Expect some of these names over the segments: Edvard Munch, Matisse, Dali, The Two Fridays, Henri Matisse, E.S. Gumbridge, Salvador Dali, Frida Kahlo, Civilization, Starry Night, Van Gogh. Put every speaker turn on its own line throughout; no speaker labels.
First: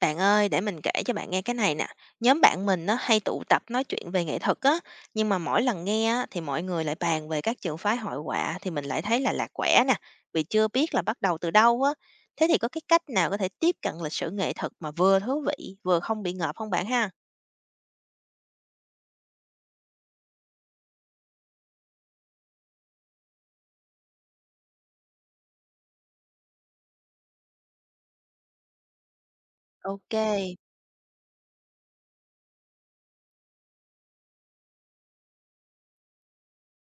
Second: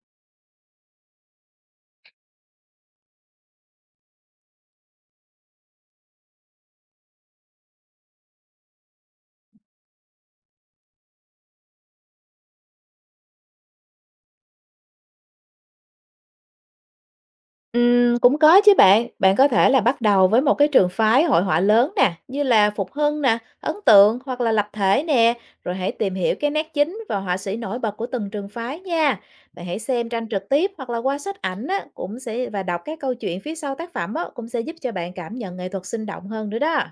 Bạn ơi, để mình kể cho bạn nghe cái này nè. Nhóm bạn mình nó hay tụ tập nói chuyện về nghệ thuật á, nhưng mà mỗi lần nghe á, thì mọi người lại bàn về các trường phái hội họa thì mình lại thấy là lạc quẻ nè, vì chưa biết là bắt đầu từ đâu á. Thế thì có cái cách nào có thể tiếp cận lịch sử nghệ thuật mà vừa thú vị, vừa không bị ngợp không bạn ha?
Cũng có chứ bạn. Bạn có thể là bắt đầu với một cái trường phái hội họa lớn nè, như là Phục Hưng nè, Ấn Tượng hoặc là Lập Thể nè, rồi hãy tìm hiểu cái nét chính và họa sĩ nổi bật của từng trường phái nha. Bạn hãy xem
Ok.
tranh trực tiếp hoặc là qua sách ảnh á, cũng sẽ và đọc các câu chuyện phía sau tác phẩm á, cũng sẽ giúp cho bạn cảm nhận nghệ thuật sinh động hơn nữa đó.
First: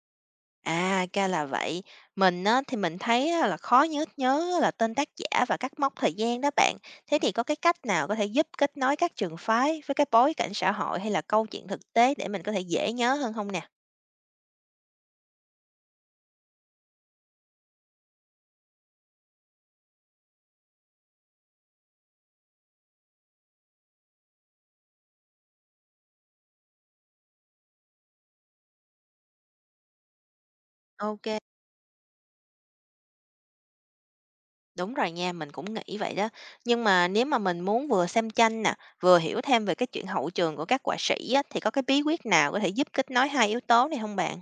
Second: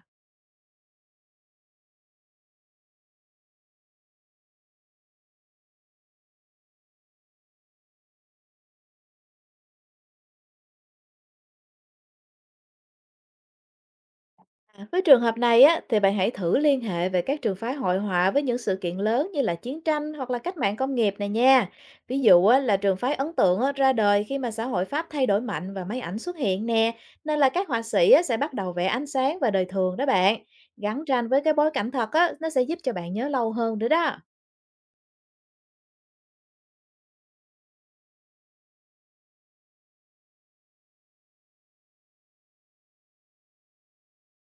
À, ra là vậy. Mình á, thì mình thấy á, là khó nhớ nhớ là tên tác giả và các mốc thời gian đó bạn. Thế thì có cái cách nào có thể giúp kết nối các trường phái với cái bối cảnh xã hội hay là câu chuyện thực tế để mình có thể dễ nhớ hơn không nè?
À, với trường hợp này á, thì bạn hãy thử liên hệ về các trường phái hội họa với những sự kiện lớn như là chiến tranh hoặc là cách mạng công nghiệp này nha. Ví dụ á, là trường phái ấn tượng á, ra đời khi mà xã hội Pháp thay đổi mạnh và máy ảnh xuất hiện nè, nên là các họa sĩ á, sẽ bắt đầu vẽ ánh sáng và đời thường đó bạn. Gắn tranh
Ok.
với cái bối cảnh thật á, nó sẽ giúp cho bạn nhớ lâu hơn nữa đó.
Đúng rồi nha, mình cũng nghĩ vậy đó. Nhưng mà nếu mà mình muốn vừa xem tranh nè, vừa hiểu thêm về cái chuyện hậu trường của các họa sĩ á, thì có cái bí quyết nào có thể giúp kết nối hai yếu tố này không bạn?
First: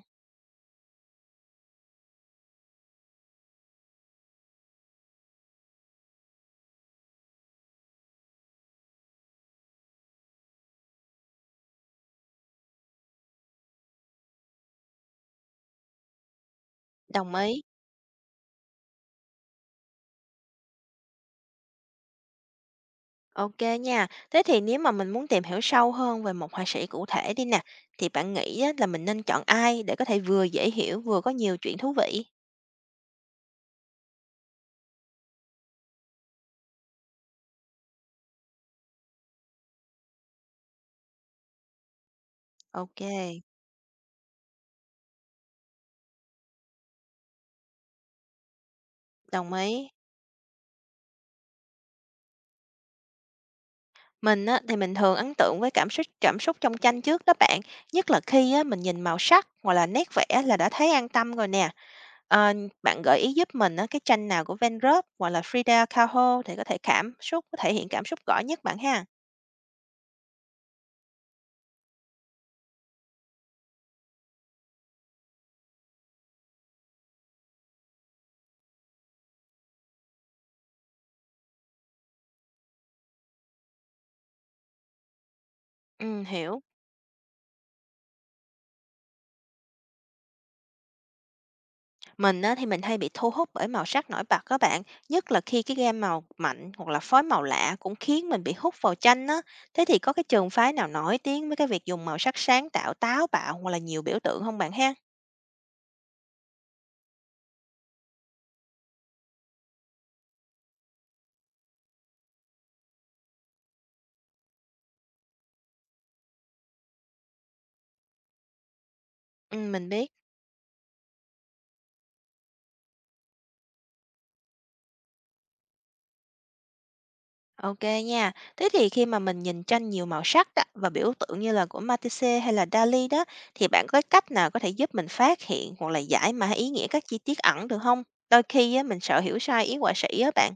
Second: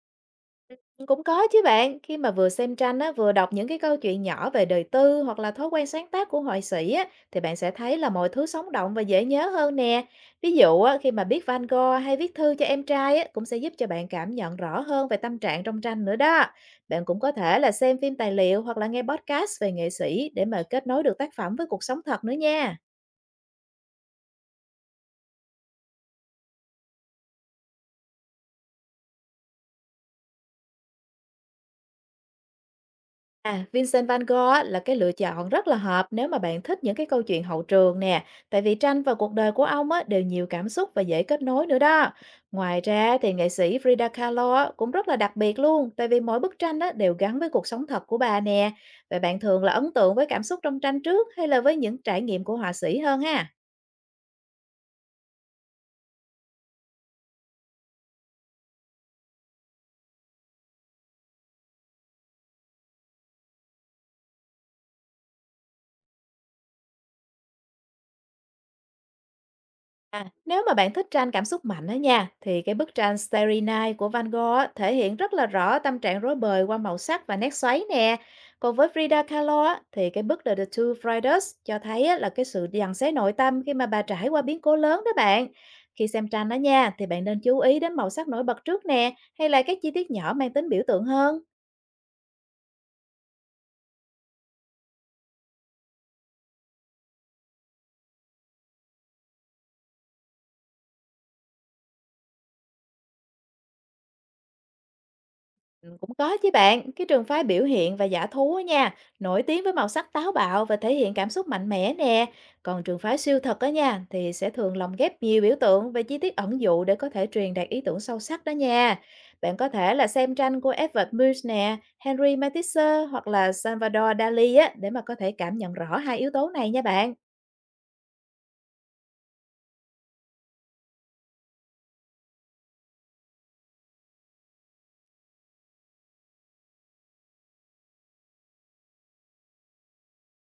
Cũng có chứ bạn, khi mà vừa xem tranh á, vừa đọc những cái câu chuyện nhỏ về đời tư hoặc là thói quen sáng tác của họa sĩ á, thì bạn sẽ thấy là mọi thứ sống động và dễ nhớ hơn nè. Ví dụ á, khi mà biết Van Gogh hay viết thư cho em trai á, cũng sẽ giúp cho bạn cảm nhận rõ hơn về tâm trạng trong tranh nữa đó. Bạn cũng có
Đồng
thể
ý.
là xem phim tài liệu hoặc là nghe podcast về nghệ sĩ để mà kết nối được tác phẩm với cuộc sống thật nữa nha.
OK nha. Thế thì nếu mà mình muốn tìm hiểu sâu hơn về một họa sĩ cụ thể đi nè, thì bạn nghĩ á là mình nên chọn ai để có thể vừa dễ hiểu, vừa có nhiều chuyện thú vị?
À, Vincent Van Gogh á, là cái lựa chọn rất là hợp nếu mà bạn thích những cái câu chuyện hậu trường nè, tại vì tranh và cuộc đời của ông á, đều nhiều cảm xúc và dễ kết nối nữa đó. Ngoài ra thì
OK.
nghệ sĩ Frida Kahlo á, cũng rất là đặc biệt luôn, tại vì mỗi bức tranh á, đều gắn với cuộc sống thật của bà nè. Vậy bạn
Đồng
thường là
ý.
ấn tượng với cảm xúc trong tranh trước hay là với những trải nghiệm của họa sĩ hơn ha?
Mình á thì mình thường ấn tượng với cảm xúc trong tranh trước đó bạn, nhất là khi á mình nhìn màu sắc hoặc là nét vẽ là đã thấy an tâm rồi nè. Ờ, bạn gợi ý giúp mình á cái tranh nào của Van Gogh hoặc là Frida Kahlo thì có thể cảm xúc, có thể hiện cảm xúc rõ nhất bạn ha?
À, nếu mà bạn thích tranh cảm xúc mạnh đó nha, thì cái bức tranh Starry Night của Van Gogh á, thể hiện rất là rõ tâm trạng rối bời qua màu sắc và nét xoáy nè. Còn với Frida Kahlo á, thì cái bức The Two Fridays cho thấy á, là cái sự dằn xé nội tâm khi mà bà trải qua biến cố lớn đó bạn. Khi xem tranh đó
Hiểu.
nha, thì bạn nên chú ý đến màu sắc nổi bật trước nè, hay là các chi tiết nhỏ mang tính biểu tượng hơn.
Mình á, thì mình hay bị thu hút bởi màu sắc nổi bật các bạn, nhất là khi cái gam màu mạnh hoặc là phối màu lạ cũng khiến mình bị hút vào tranh á. Thế thì có cái trường phái nào nổi tiếng với cái việc dùng màu sắc sáng tạo, táo bạo hoặc là nhiều biểu tượng không bạn ha?
Cũng có chứ bạn, cái trường phái biểu hiện và giả thú á nha, nổi tiếng với màu sắc táo bạo và thể hiện cảm xúc mạnh mẽ nè. Còn trường phái siêu thật á nha, thì sẽ thường lồng ghép nhiều biểu tượng và chi tiết ẩn dụ để có thể truyền đạt ý tưởng sâu sắc đó nha. Bạn
Ừ,
có
mình
thể là
biết.
xem tranh của Edvard Munch nè, Henri Matisse hoặc là Salvador Dali á, để mà có thể cảm nhận rõ hai yếu tố này nha bạn.
Ok nha. Thế thì khi mà mình nhìn tranh nhiều màu sắc á, và biểu tượng như là của Matisse hay là Dali đó, thì bạn có cái cách nào có thể giúp mình phát hiện hoặc là giải mã ý nghĩa các chi tiết ẩn được không? Đôi khi á, mình sợ hiểu sai ý họa sĩ á bạn.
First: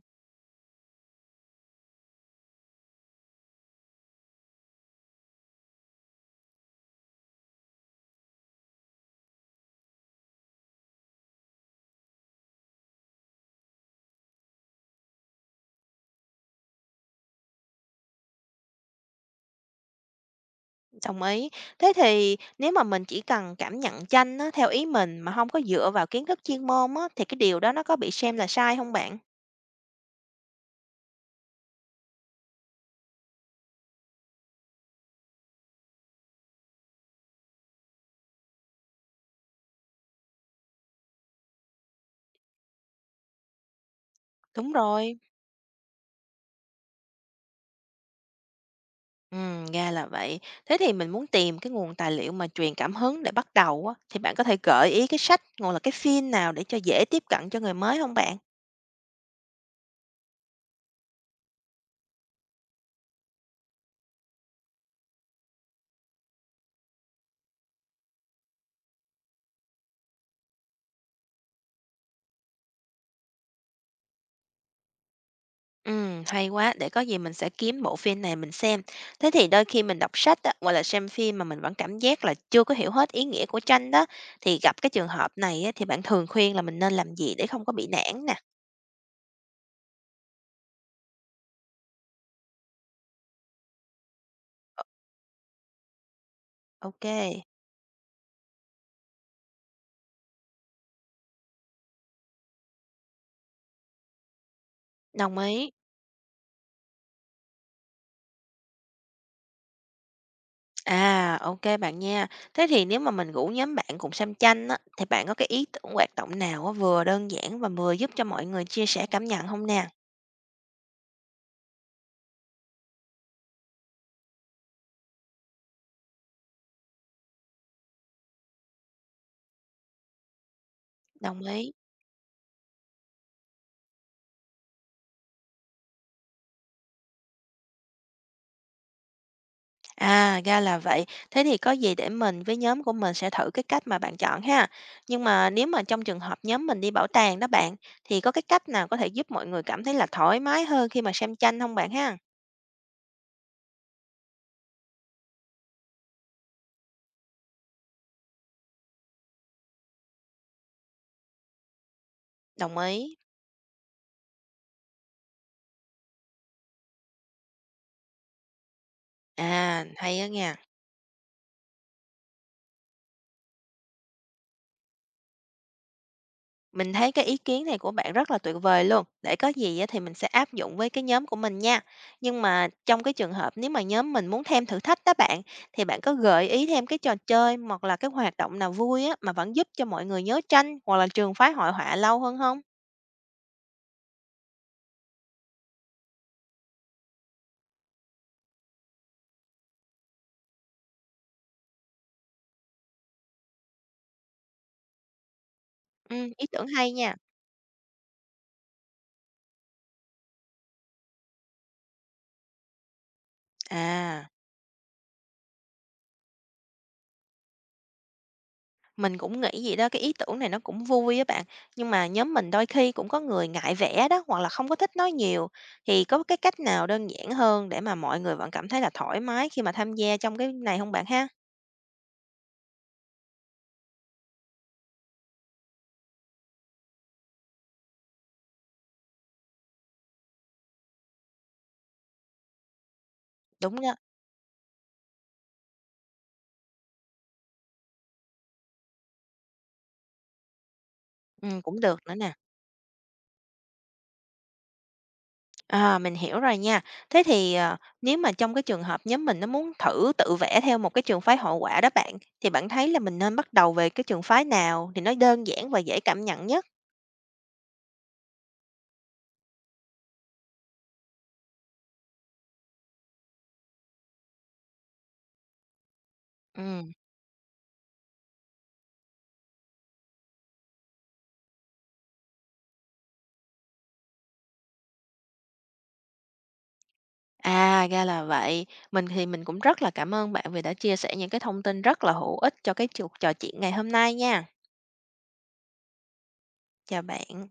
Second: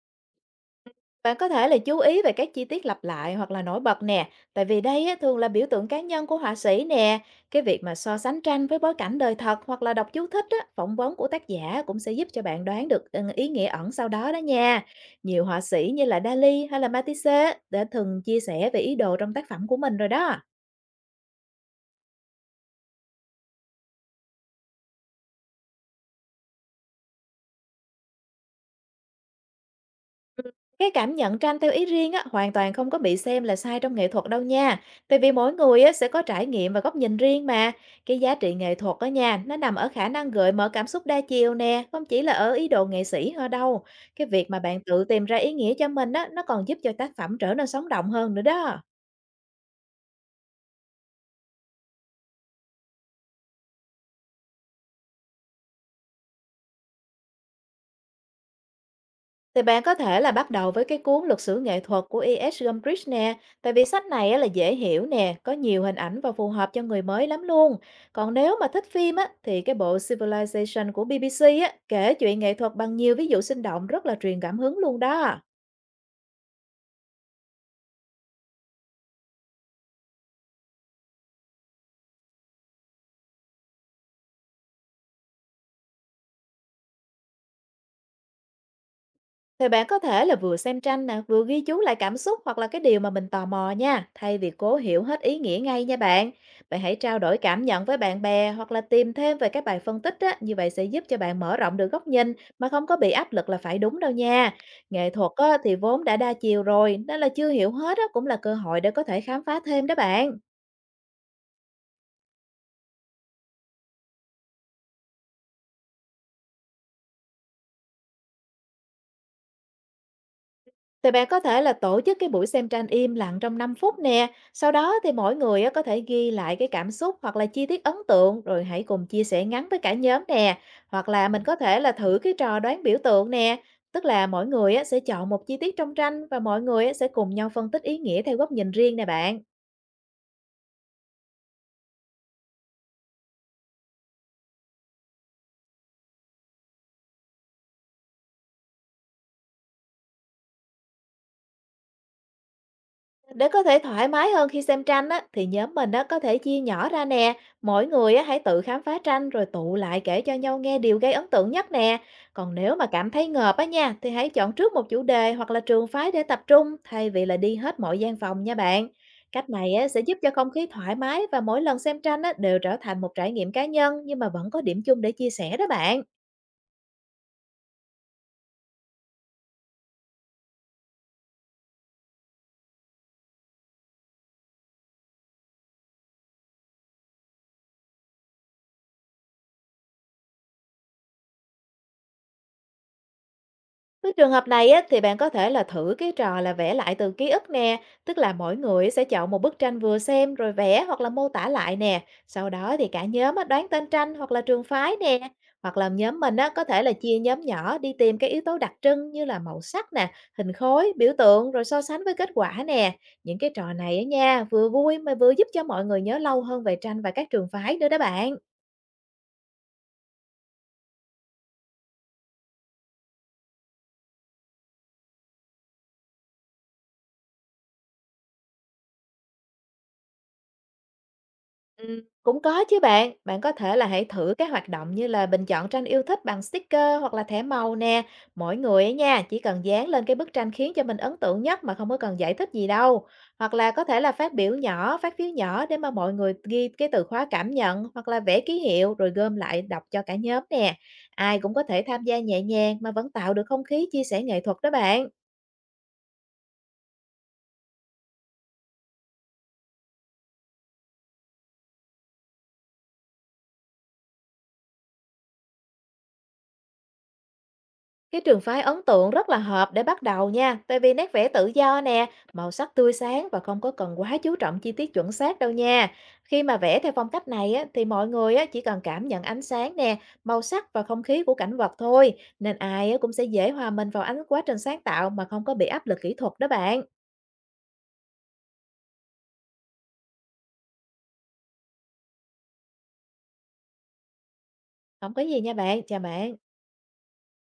Bạn có thể là chú ý về các chi tiết lặp lại hoặc là nổi bật nè, tại vì đây á, thường là biểu tượng cá nhân của họa sĩ nè. Cái việc mà so sánh tranh với bối cảnh đời thật hoặc là đọc chú thích á, phỏng vấn của tác giả cũng sẽ giúp cho bạn đoán được ý nghĩa ẩn sau đó đó nha. Nhiều họa sĩ như là Dali hay là Matisse đã thường chia sẻ về ý đồ trong tác phẩm của mình rồi đó.
Đồng ý. Thế thì nếu mà mình chỉ cần cảm nhận tranh á, theo ý mình mà không có dựa vào kiến thức chuyên môn á, thì cái điều đó nó có bị xem là sai không bạn?
Ừm, cái cảm nhận tranh theo ý riêng á, hoàn toàn không có bị xem là sai trong nghệ thuật đâu nha. Tại vì mỗi người á, sẽ có trải nghiệm và góc nhìn riêng mà. Cái giá trị nghệ thuật á nha, nó nằm ở khả năng gợi mở cảm xúc đa chiều nè, không chỉ là ở ý đồ nghệ sĩ thôi đâu. Cái việc mà
Đúng
bạn tự
rồi.
tìm ra ý nghĩa cho mình á, nó còn giúp cho tác phẩm trở nên sống động hơn nữa đó.
Ra là vậy. Thế thì mình muốn tìm cái nguồn tài liệu mà truyền cảm hứng để bắt đầu á, thì bạn có thể gợi ý cái sách hoặc là cái phim nào để cho dễ tiếp cận cho người mới không bạn?
Thì bạn có thể là bắt đầu với cái cuốn Luật sử nghệ thuật của E.S. Gumbridge nè, tại vì sách này á là dễ hiểu nè, có nhiều hình ảnh và phù hợp cho người mới lắm luôn. Còn nếu mà thích phim á, thì cái bộ Civilization của BBC á, kể chuyện nghệ thuật bằng nhiều ví dụ sinh động rất là truyền cảm hứng luôn đó.
Hay quá, để có gì mình sẽ kiếm bộ phim này mình xem. Thế thì đôi khi mình đọc sách á, hoặc là xem phim mà mình vẫn cảm giác là chưa có hiểu hết ý nghĩa của tranh đó, thì gặp cái trường hợp này á, thì bạn thường khuyên là mình nên làm gì để không có bị nản nè?
Thì bạn có thể là vừa xem tranh nè, vừa ghi chú lại cảm xúc hoặc là cái điều mà mình tò mò nha, thay vì cố hiểu hết ý nghĩa ngay nha bạn. Bạn hãy trao đổi
OK.
cảm nhận với bạn bè hoặc là tìm thêm về các bài phân tích á, như vậy sẽ giúp cho bạn mở rộng được góc nhìn mà không có bị áp lực là phải đúng đâu nha. Nghệ thuật
Đồng
á,
ý.
thì vốn đã đa chiều rồi, nên là chưa hiểu hết á, cũng là cơ hội để có thể khám phá thêm đó bạn.
À, OK bạn nha. Thế thì nếu mà mình rủ nhóm bạn cùng xem tranh á, thì bạn có cái ý tưởng hoạt động nào á, vừa đơn giản và vừa giúp cho mọi người chia sẻ cảm nhận không nè?
Thì bạn có thể là tổ chức cái buổi xem tranh im lặng trong 5 phút nè, sau đó thì mỗi người á, có thể ghi lại cái cảm xúc hoặc là chi tiết ấn tượng rồi hãy cùng chia sẻ ngắn với cả nhóm nè, hoặc là
Đồng
mình có
ý.
thể là thử cái trò đoán biểu tượng nè, tức là mỗi người á, sẽ chọn một chi tiết trong tranh và mọi người á, sẽ cùng nhau phân tích ý nghĩa theo góc nhìn riêng nè bạn.
À, ra là vậy. Thế thì có gì để mình với nhóm của mình sẽ thử cái cách mà bạn chọn ha. Nhưng mà nếu mà trong trường hợp nhóm mình đi bảo tàng đó bạn, thì có cái cách nào có thể giúp mọi người cảm thấy là thoải mái hơn khi mà xem tranh không bạn ha?
Để có thể thoải mái hơn khi xem tranh á, thì nhóm mình á, có thể chia nhỏ ra nè. Mỗi người á, hãy tự khám phá tranh rồi tụ lại kể cho nhau nghe điều gây ấn tượng nhất nè. Còn nếu
Đồng
mà cảm
ý.
thấy ngợp á nha, thì hãy chọn trước một chủ đề hoặc là trường phái để tập trung thay vì là đi hết mọi gian phòng nha bạn. Cách này
À,
á, sẽ giúp
hay đó
cho không
nha.
khí thoải mái và mỗi lần xem tranh á, đều trở thành một trải nghiệm cá nhân nhưng mà vẫn có điểm chung để chia sẻ đó bạn.
Mình thấy cái ý kiến này của bạn rất là tuyệt vời luôn. Để có gì á thì mình sẽ áp dụng với cái nhóm của mình nha. Nhưng mà trong cái trường hợp nếu mà nhóm mình muốn thêm thử thách đó bạn, thì bạn có gợi ý thêm cái trò chơi hoặc là cái hoạt động nào vui á mà vẫn giúp cho mọi người nhớ tranh hoặc là trường phái hội họa lâu hơn không?
Với trường hợp này á, thì bạn có thể là thử cái trò là vẽ lại từ ký ức nè, tức là mỗi người sẽ chọn một bức tranh vừa xem rồi vẽ hoặc là mô tả lại nè. Sau đó thì cả nhóm á, đoán tên tranh hoặc là trường phái nè, hoặc là
Ừ,
nhóm mình
ý
á, có
tưởng
thể là
hay nha.
chia nhóm nhỏ đi tìm cái yếu tố đặc trưng như là màu sắc nè, hình khối, biểu tượng rồi so sánh với kết quả nè. Những cái trò này á
À.
nha, vừa vui mà vừa giúp cho mọi người nhớ lâu hơn về tranh và các trường phái nữa đó bạn.
Mình cũng nghĩ vậy đó, cái ý tưởng này nó cũng vui á bạn, nhưng mà nhóm mình đôi khi cũng có người ngại vẽ đó, hoặc là không có thích nói nhiều, thì có cái cách nào đơn giản hơn để mà mọi người vẫn cảm thấy là thoải mái khi mà tham gia trong cái này không bạn ha?
Cũng có chứ bạn. Bạn có thể là hãy thử các hoạt động như là bình chọn tranh yêu thích bằng sticker hoặc là thẻ màu nè. Mỗi người ấy nha, chỉ cần dán lên cái bức tranh khiến cho mình ấn tượng nhất mà không có cần giải thích gì đâu. Hoặc là
Đúng
có
đó.
thể là phát phiếu nhỏ để mà mọi người ghi cái từ khóa cảm nhận hoặc là vẽ ký hiệu rồi gom lại đọc cho cả nhóm nè. Ai cũng có
Ừm, cũng
thể
được
tham
nữa
gia
nè.
nhẹ nhàng mà vẫn tạo được không khí chia sẻ nghệ thuật đó bạn.
À, mình hiểu rồi nha. Thế thì, nếu mà trong cái trường hợp nhóm mình nó muốn thử tự vẽ theo một cái trường phái hội họa đó bạn, thì bạn thấy là mình nên bắt đầu về cái trường phái nào thì nó đơn giản và dễ cảm nhận nhất?
Cái trường phái ấn tượng rất là hợp để bắt đầu nha, tại vì nét vẽ tự do nè, màu sắc tươi sáng và không có cần quá chú trọng chi tiết chuẩn xác đâu nha. Khi mà vẽ theo
Ừm.
phong cách này á, thì mọi người á, chỉ cần cảm nhận ánh sáng nè, màu sắc và không khí của cảnh vật thôi, nên ai á, cũng sẽ dễ hòa mình vào ánh quá trình sáng tạo mà không có bị áp lực kỹ thuật đó bạn.
À, ra là vậy. Mình thì mình cũng rất là cảm ơn bạn vì đã chia sẻ những cái thông tin rất là hữu ích cho cái cuộc trò chuyện ngày hôm nay nha.
Không có gì nha bạn, chào bạn.
Chào bạn.